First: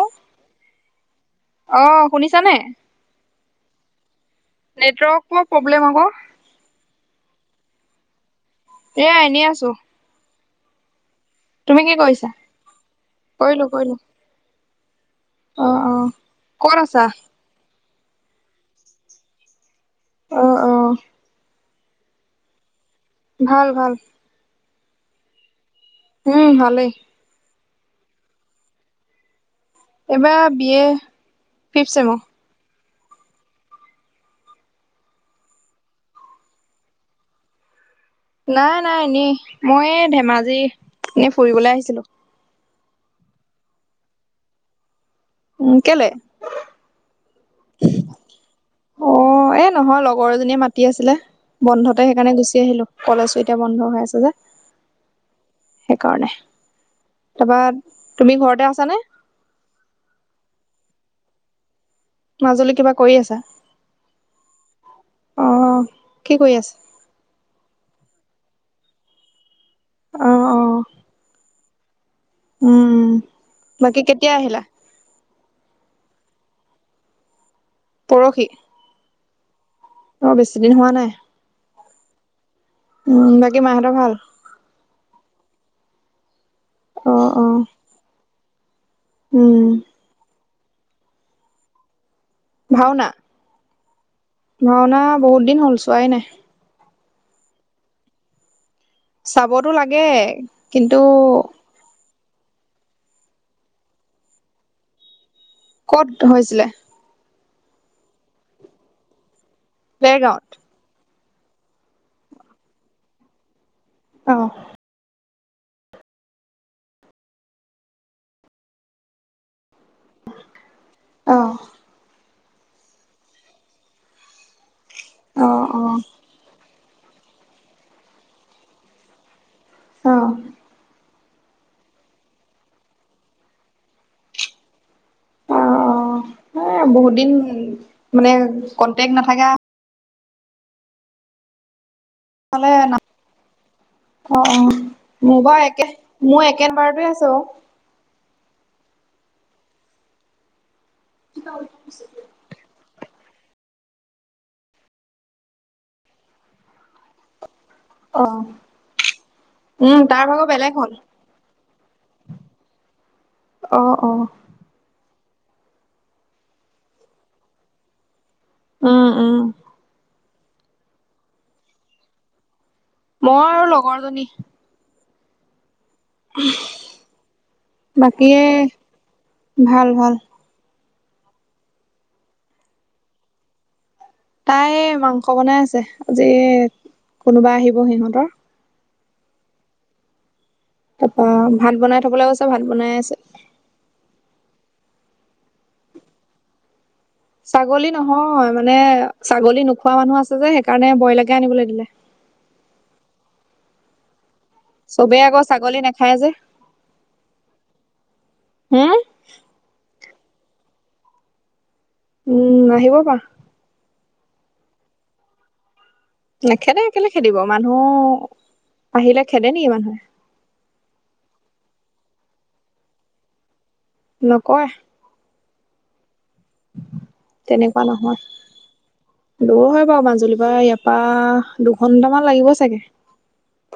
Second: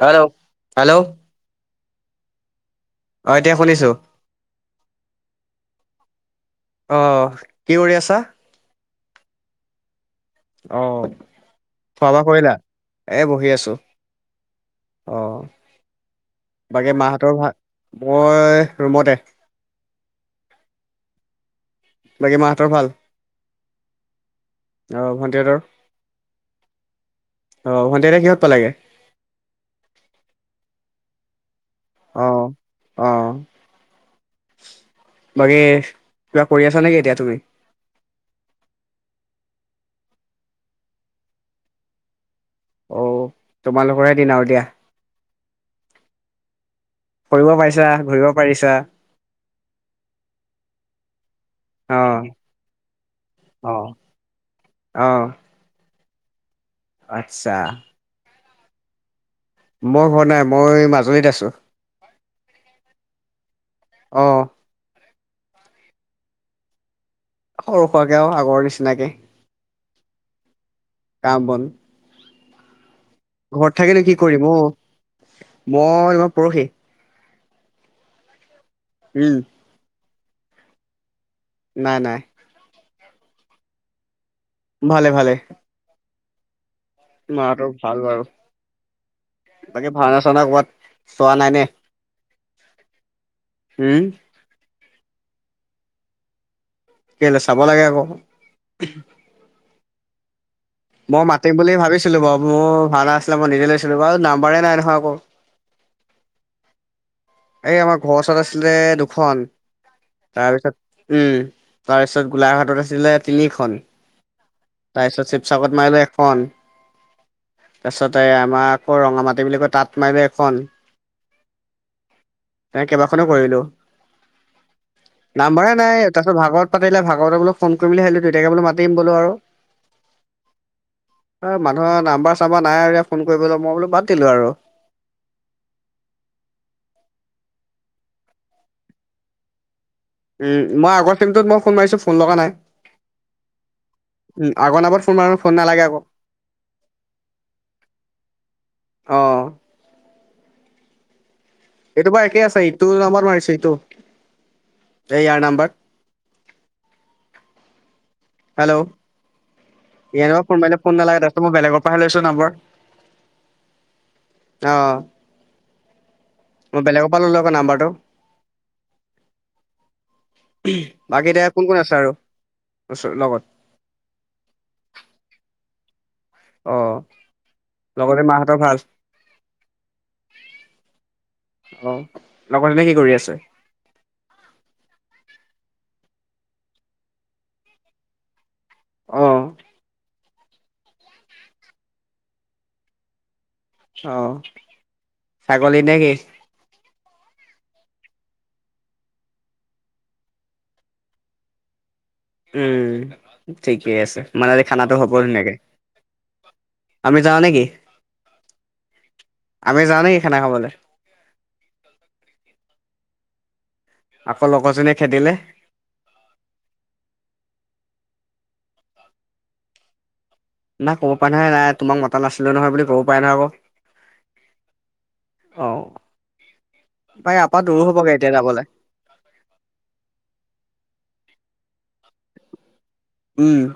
Hello hello অ শুনিছানে অ এতিয়া শুনিছো নেটৱৰ্কৰ প্ৰব্লেম হব অ অ কি কৰি আছা এয়া এনেই আছো অ খোৱা তুমি কি বোৱা কৰিছা কৰিলা এ বহি কৰিলো আছো কৰিলো অ ক'ত বাকী আছা মা হতৰ ভা মই ৰুমতে অ অ বাকী মা হঁতৰ ভাল ভাল ভাল অ ভণ্টিহতৰ উম ভালেই অ ভন্তিহেতে কিহত পালাগে এবাৰ বি এ ফিফ ছেম অ অ বাকী কিবা কৰি আছা নেকি এতিয়া তুমি নাই নাই এনেই মই ধেমাজি এনে ফুৰিবলৈ আহিছিলো অঁ তোমালোকৰেহে দিন আৰু দিয়া। উমঁ কেলে? কৰিব পাৰিছা ঘূৰিব পাৰিছা। অঁ এ নহয় লগৰ এজনীয়ে মাতি আছিলে। অ বন্ধতে সেইকাৰণে গুচি আহিলো কলেজো এতিয়া বন্ধ হৈ আছে যে। অঁ! সেইকাৰণে তাপা তুমি ঘৰতে আছানে? মই ঘৰত নাই মই মাজুলীত আছোঁ। মাজুলি কিবা কৰি আছা? অঁ! অঁ কি কৰি আছে? সৰু সোৱাকৈ আৰু আগৰ নিচিনাকে। অঁ অঁ! কাম বন। উমঁ! ঘৰত থাকিনো কি কৰিম অঁ মই পৰহি- পৰখি। উমঁ! অঁ বেছি দিন হোৱা নাই। নাই নাই। উমঁ বাকী মা হঁতৰ ভাল? ভালে ভালে। অঁ অঁ! মাহঁতৰ ভাল বাৰু উমঁ! বাকী ভাওনা চাওনা ক'ৰবাত চোৱা নাই নে? ভাওনা- উমঁ! ভাওনা বহুত দিন হ'ল চোৱাই নাই। কেলে চাব লাগে আক। চাবতো লাগে- কিন্তু মই মাতিম বুলি ভাবিছিলো বাৰু মোৰ ভাও না আছিলে মই নিজে লৈছিলো বাৰু নাম্বাৰে নাই নহয় আক। ক'ত হৈছিলে? এই আমাৰ ঘৰৰ ওচৰত আছিলে দুখন দেৰগাঁৱত? তাৰপিছত- উমঁ তাৰপিছত গোলাঘাটত আছিলে তিনিখন। অঁ! তাৰপিছত শিৱসাগৰত মাৰিলোঁ এখন। তাৰপাছতে আমাৰ আকৌ ৰঙা মাটি বুলি কয় তাঁত মাৰিলো এখন। অঁ! এ কেইবাখনো কৰিলো। অ', নাম্বাৰে অ', অ'। নাই এ তাত- ভাগৱত পাতিলে ভাগৱতত বোলো ফোন কৰিম বুলি ভাবিলো দুইটাকে বোলো মাতিম বোলো আৰু। অঁ- অঁ মানুহৰ নাম্বাৰ চাম্বাৰ নাই আৰুয়া ফোন কৰিবলৈ মই বোলো বাদ দিলো আৰু। অঁ অঁ এ বহুত দিন মানে কন্টেক্ট নাথাকা। উমঁ মই আগৰ চিমটোত মই ফোন মাৰিছোঁ ফোন লাগা নাই। অঁ উম, অঁ আগৰ নাম্বাৰত ফোন মাৰো মোৰ ফোন বাৰু নালাগে একে আকৌ মই একে বাৰতে আছো। অ [inaudible] এইটো বাৰু একেই আছে ইটো নাম্বাৰত মাৰিছো ইটো এই ইয়াৰ নাম্বাৰ। অ হেল্ল' উম, তাৰ ইয়াৰ ভাগৰ নম্বৰত ফোন বেলেগ মাৰিলে হ'ল। ফোন নালাগে তাৰপিছত মই বেলেগৰ পৰাহে লৈছো নাম্বাৰ। অ অ অ মই বেলেগৰ পৰা ল'লো আক নাম্বাৰটো। উম, উম বাকী এতিয়া কোন কোন আছে আৰু, ওচ লগত মই আৰু লগৰজনী অ লগতে বাকী মাহঁতৰ ভাল? ভাল ভাল। অ লগৰজনীয়ে কি কৰি আছে? তাই মাংস বনাই আছে আজি কোনোবা আহিব সিহঁতৰ। অ তাৰপা ভাত বনাই থবলৈ কৈছে ভাত বনাই আছে। অ ছাগলী নে কি? ছাগলী নহয় মানে ছাগলী নোখোৱা মানুহ আছে যে সেইকাৰণে ব্ৰইলাৰকে আনিবলৈ দিলে। উম ঠিকেই আছে। খানাটো হ'ব চবেই আকৌ ধুনীয়াকে ছাগলী নাখায় যে আমি যাওঁ নেকি? হম, আমি যাওঁ নেকি খানা খাবলে? উম আহিব পাৰা। আকৌ লগৰজনীয়ে খেদিলে নেখেদে কেলে খেদিব মানুহ আহিলে খেদে নেকি মানুহে। নাই ক'ব পাৰে নহয় নাই তোমাক মতা নাছিলো নহয় বুলি কব পাৰে নহয় আকৌ। নকয় অ ভাই আপা দূৰো তেনেকুৱা হ'বগে নহয়। এতিয়া যাবলে। দূৰ হয় বাৰু মাজুলীৰ পৰা ইয়াৰ পা দুঘন্টামান লাগিব চাগে। উম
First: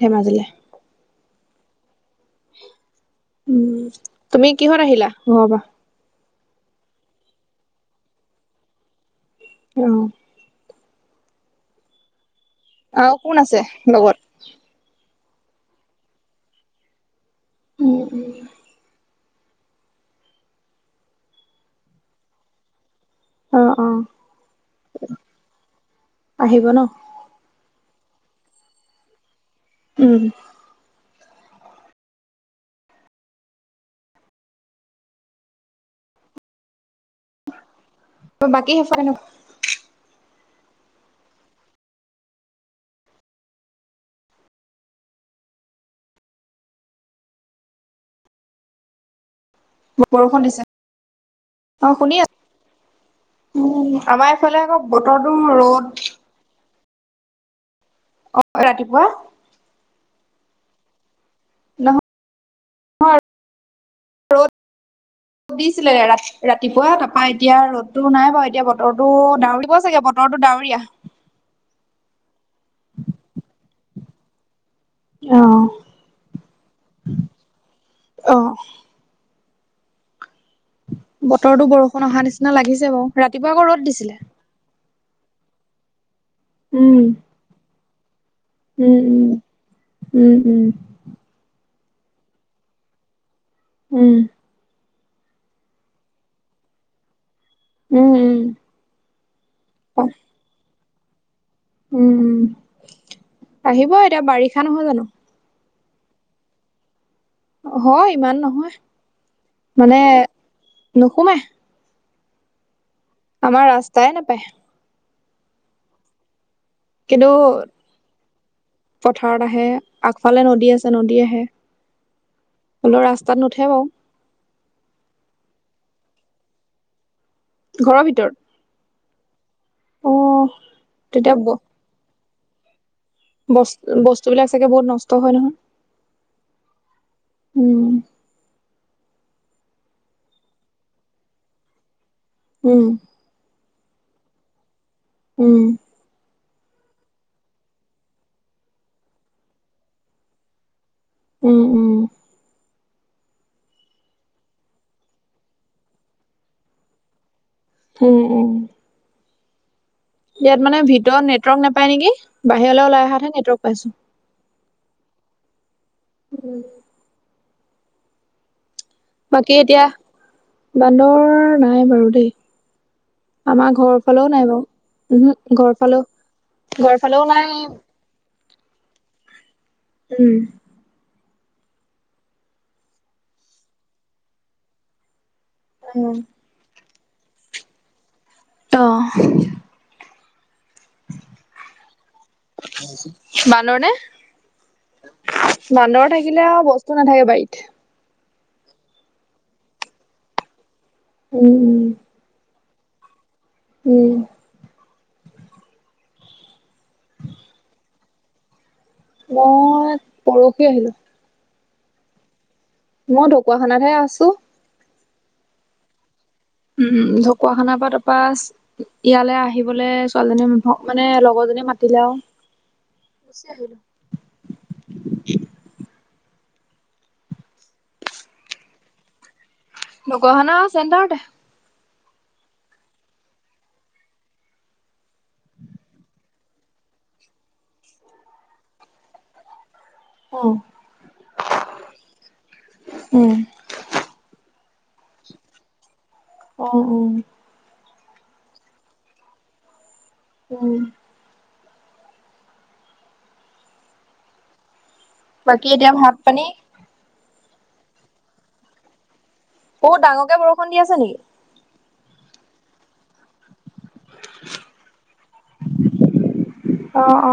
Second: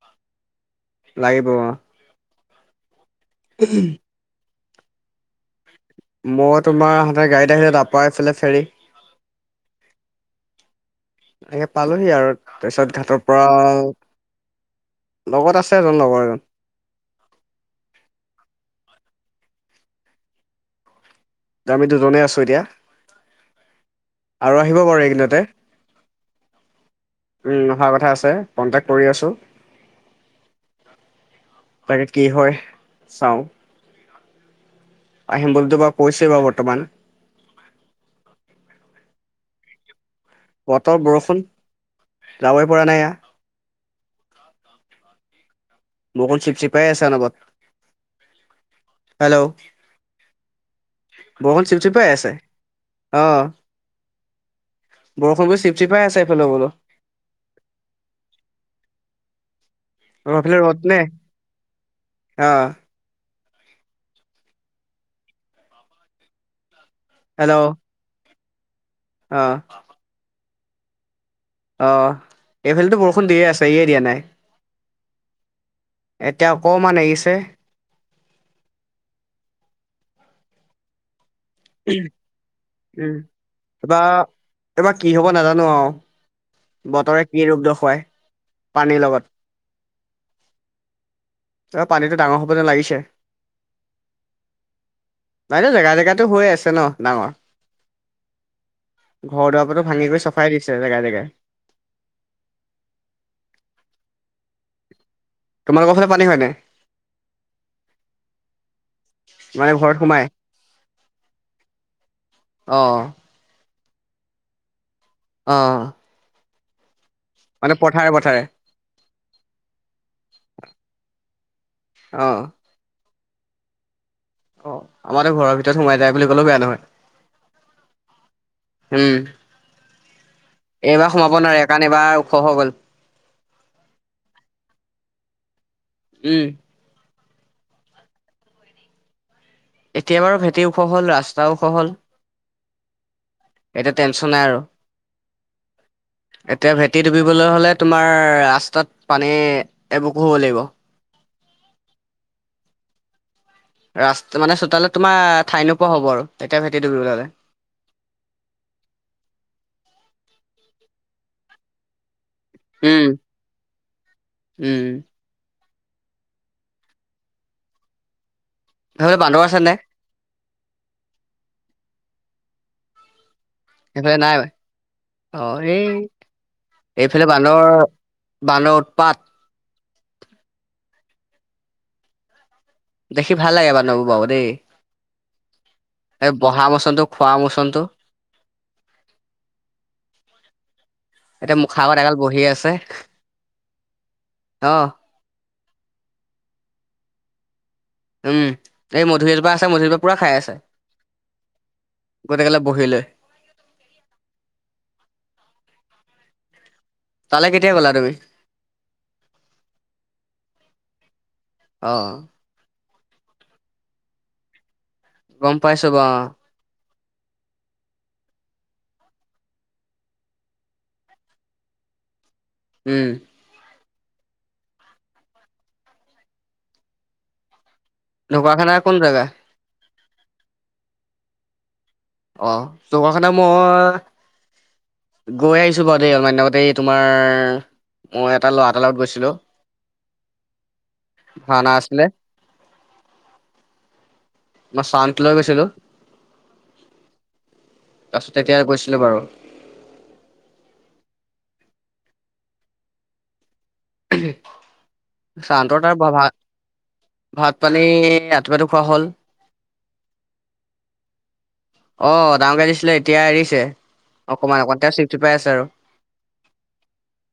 ধেমাজিলে। লাগিব অ, উম, তুমি কিহত আহিলা ঘৰৰ পৰা? মই তোমাৰ আহোতে গাড়ীত আহিলোঁ, তাৰপৰা এইফালে ফেৰী। অ এ পালোঁহি আৰু তাৰপিছত আৰু ঘাটৰ কোন পৰা আছে আ লগত লগত আছে এজন লগৰ এজন। উম, উম। আমি দুজনেই আছোঁ এতিয়া। অহ, অহ আৰু আহিব বাৰু এইকেইদিনতে। আহিব ন উম, অহা কথা আছে কণ্টেক্ট কৰি আছো। উম। তাকে কি হয় চাওঁ। আহিম বুলিটো বাৰু কৈছে বা বৰ্তমান। বাকী সেইফালে নো? বতৰ বৰষুণ যাবই পৰা নাই এইয়া। বৰষুণ চিপ চিপাই আছ অনবৰত, হেল্ল' বৰষুণ দিছে? বৰষুণ অ চিপ-চিপাই শুনি আছে। আছো অ', উম আমাৰ এইফালে আকৌ বতৰটো বৰষুণবোৰ ৰ'দ চিপ-চিপাই আছে এইফালে বোলো। অ', ৰাতিপুৱা। তহঁতৰ পিনে ৰ'দ নে? নহয় অহ দিছিলে ৰা ৰাতিপুৱা, তাৰপা হেল্ল' এতিয়া ৰ'দতো নাই বাৰু এতিয়া বতৰটো অ ডাৱৰীয়া চাগে বতৰটো ডাৱৰীয়া। অহ, এইফালেটো বৰষুণ দিয়ে আছে এৰি‌য়ে দিয়া নাই। অ' এতিয়া অকণমান এৰিছে। অ বতৰতো বৰষুণ অহা নিচিনা লাগিছে উম বাৰু। ৰাতিপুৱা আকৌ ৰ'দ এইবাৰ দিছিলে। এইবাৰ কি হ'ব নাজানো আৰু উম বতৰে কি ৰূপ দখুৱায়। উম, পানীৰ লগত, উম, উম, উম, পানীটো ডাঙৰ হ'ব যেন লাগিছে। উম জেগাই জেগাইটো হৈয়ে আছে ন' ডাঙৰ। উম ঘৰ-দুৱাৰ বোৰতো ভাঙি উম, কৰি চফাই দিছে জেগাই জেগাই। উম, আহিব এতিয়া বাৰিষা নহয় জানোঁ। তোমালোকৰ ফালে পানী হয় নাই? হয় ইমান নহয়, ঘৰত মানে সোমাই নোসোমায়। অ' আমাৰ ৰাস্তাই নাপায়। অ' কিন্তু মানে পথাৰে পথাৰে। পথাৰত আহে, আগফালে নদী আছে নদী আহে। অ' হ'লেও ৰাস্তাত নুঠে বাৰু। আমাৰতো ঘৰৰ ভিতৰত সোমাই যায় বুলি ক'লেও বেয়া নহয়। ঘৰৰ ভিতৰত? উম, অ', এইবাৰ তেতিয়া সোমাব নোৱাৰে কাৰণ এইবাৰ ওখ হৈ গ'ল। বস্তু বস্তুবিলাক চাগে বহুত নষ্ট হয় নহয়। উম উম এতিয়া বাৰু ভেটি ওখ হ'ল, ৰাস্তাও ওখ হ'ল। উম এতিয়া টেনশ্যন নাই আৰু। উম এতিয়া ভেটি ডুবিবলে হ'লে তোমাৰ ৰাস্তাত পানী এবুকু হ'ব লাগিব। উম উম মানে চোতালত তোমাৰ ঠাই নোপোৱা হ'ব আৰু তেতিয়া ভেটি ডুবিব হ'লে। উম উম ইয়াত মানে ভিতৰত নেটৱৰ্ক নাপাই নেকি বাহিৰলৈ উম ওলাই অহাতহে নেটৱৰ্ক পাইছো। উম উম সেইফালে বান্দৰ বাকী আছে নে এতিয়া বান্দৰ নাই বাৰু দেই। আমাৰ ঘৰৰ ফালেও নাই বাৰু ওহো অ ঘৰ এই ফালেও ঘৰ ফালেও এইফালে নাই বান্দৰ বান্দৰৰ উৎপাত। উম দেখি ভাল লাগে বান্দৰবোৰ বাৰু দেই। উম এই বহা মোচনটো খোৱা মোচনটো। অহ এতিয়া মুখা আগত এগাল বহি আছে বান্দৰ নে অ। বান্দৰ থাকিলে আৰু বস্তু নাথাকে বাৰিত। উম এই মধুৰি এজোপা আছে মধুৰি জোপা পুৰা খাই আছে। উম উম। গোটেই গালে বহি লৈ। উম উম তালে কেতিয়া গ'লা তুমি মই পৰহি আহিলো। অ মই ঢকুৱাখানাতহে আছো। গম পাইছো বাৰু অ উম উম ঢকুৱাখানাৰ পৰা তাৰপা ইয়ালে আহিবলে ছোৱালীজনী মানে লগৰ জনী মাতিলে আৰু উম গুচি আহিলো। ঢকুৱাখনাৰ কোন জেগা ঢকুৱাখনাৰ চেন্টাৰতে। অ ঢকুৱাখানাৰ মই গৈ আহিছো বাৰু দেই অলপমান দিন আগতে এই তোমাৰ মই এটা ল'ৰা এটা লগত গৈছিলো অ ভাওনা আছিলে। উম মই ছাউণ্ড লৈ গৈছিলো। অ অ জাষ্ট তেতিয়া গৈছিলো বাৰু উম ঊম বাকী ছাণ্ডৰ এতিয়া তাৰ ভাত বৰ ভা পানী ভাত পানী ৰাতিপুৱাটো খোৱা হ'ল। বহুত ডাঙৰকে বৰষুণ দি আছে নেকি অ ডাঙৰকে দিছিলে এতিয়া এৰিছে। অকমান অকমান এতিয়াও চিপ চিপাই আছে আৰু অ অ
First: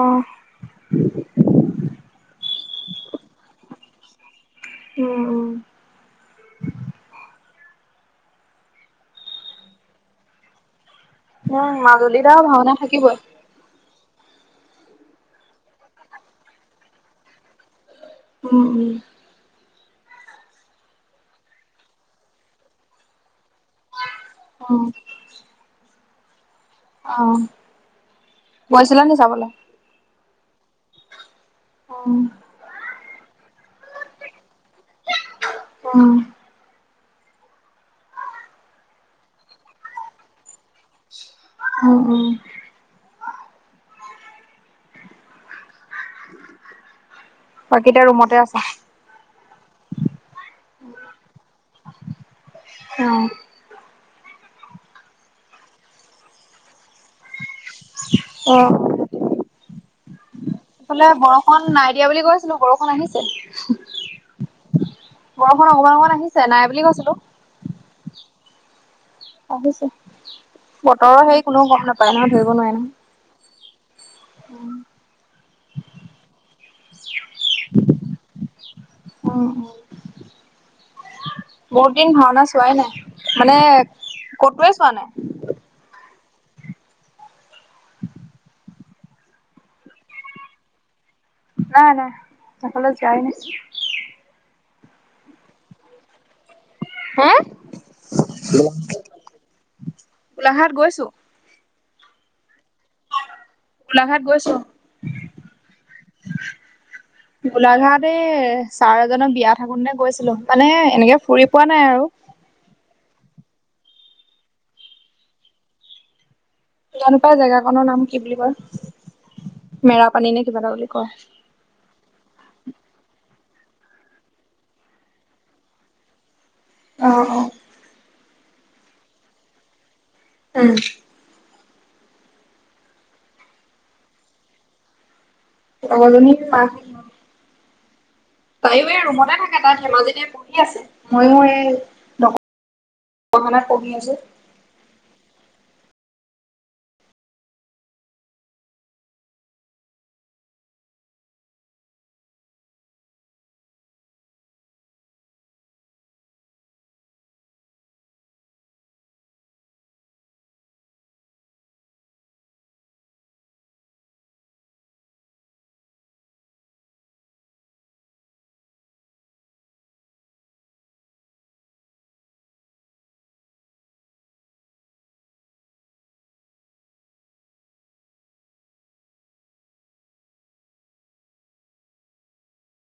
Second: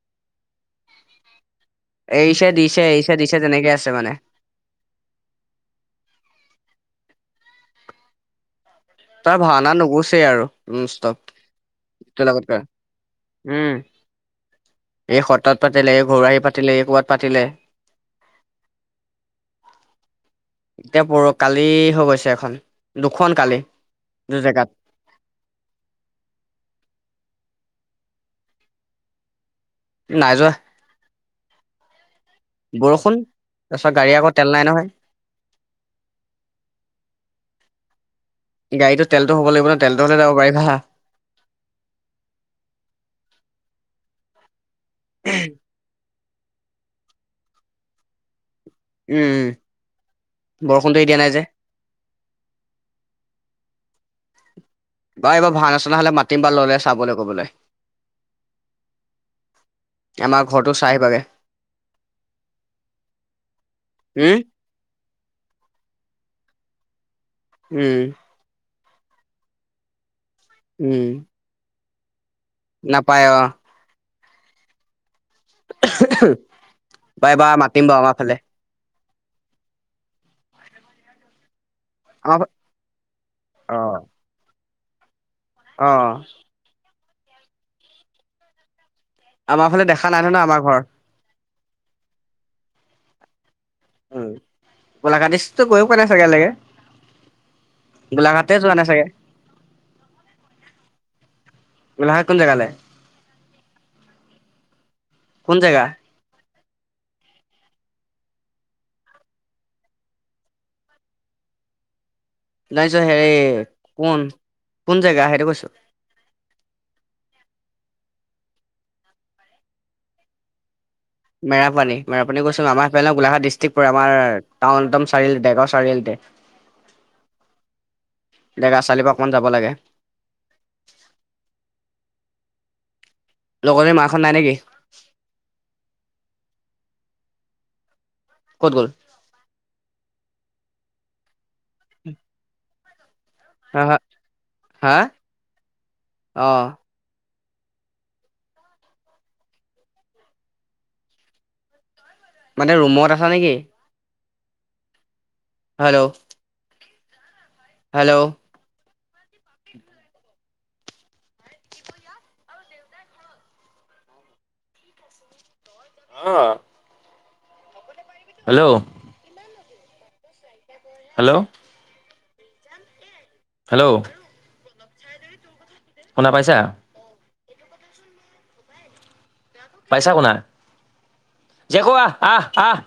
এৰিছে দিছে এৰিছে দিছে তেনেকে আছে মানে। উম উম তাৰ ভাওনা নুগুছেই আৰু ননস্তপ উম মাজুলী আও ভাওনা থাকিবই উম, এই সত্ৰত পাতিলে, এই ঘৰুৱাহী পাতিলে এই ক'বাত পাতিলে। উম উম। এতিয়া পৰ, কালি হৈ গৈছে এখন, দুখন কালি দু জেগাত। অ'। অ' গৈছিলা নি চাবলৈ? নাই যোৱা। উম। বৰষুণ, তাৰপিছত গাড়ী আকৌ তেল নাই নহয়। উম। গাড়ীটো তেলটো হব লাগিব ন, তেলটো হলো যাব পাৰি [unintelligible] উম উম। উম। বাকী এতিয়া ৰুমতে আছা? উম উম, বৰষুণটো এ দিয়া নাই যে। অ'। বা এইবাৰ ভাৱনা নচনা হ'লে মাতিম বা ল'লে চাবলৈ ক'বলৈ। অ'। আমাৰ ঘৰতো চাই এইফালে আহিবাগে বৰষুণ নাই দিয়া বুলি কৈছিলোঁ, বৰষুণ উম আহিছে। বৰষুণ অগমান অমান আহিছে, নাই বুলি কৈছিলোঁ। উম। আহিছে, উম বতৰৰ হেৰি কোননেও গম নাপায় নহয়, ধৰিব নোৱাৰি। নাপায় অ'। উম। বা এবাৰ মাতিম বাৰু আমাৰ ফালে। উম উ, বহুত দিন আমাৰ ভাওনা চোৱাই নাই। মানে অ ক'তোৱে চোৱা নাই। অ'। আমাৰ ফালে দেখা নাই নে ন, আমাৰ ঘৰ। না নাই হেফালো যোয়ই নাই। উ, গোলাঘাটষ্টতো গৈ পোৱা নাই চাগে ইৱালৈকে। হে গোলাঘাট যোৱানে চাগে? গোলাঘাট গৈছো গোলাঘাত, কোন জেগালে? গোলাঘাত গৈছোঁ। কোন জেগা? গোলাঘাট এই ছাৰ এজনক বিয়া থাকোতে গৈছিলোঁ, মানে এনেকে ফুৰি পোৱা নাই আৰু। জানিছ হেৰি, কোন কোন জেগা, সেইটো কৈছো? জানোপাই জেগাখনৰ নাম কি বুলি কয়, মেৰাপানী নে কিবা এটা বুলি কয়। মেৰাপানী, মেৰাপানী গৈছোঁ আমাৰফালে গলাঘাট ডিষ্ট্ৰিক্ পৰে, আমাৰ টাউনদম চা বেকৰ চাৰিআলটতে। [inaudible] অ', অ'। দেগা চালি পা অকণমান যাব লাগে। উম। লগৰজনি মাকহট নাই নেকি? লগৰ জনিৰ মাক ক'ত তাইয়ো গ'ল এই ৰুমতে থাকে, তাই ধেমাজিতে পঢ়ি আছে, মইয়ো এই ন মানে পঢ়ি আছোঁ। হাঁ অঁ। মানে ৰুমত আছা নেকি? হেল্ল। হেল্ল। অঁ। হেল্ল। হেল্ল। হেল্ল শুনা পাইছা? পাইছা শুনা? জে কো আহ আহ আহ।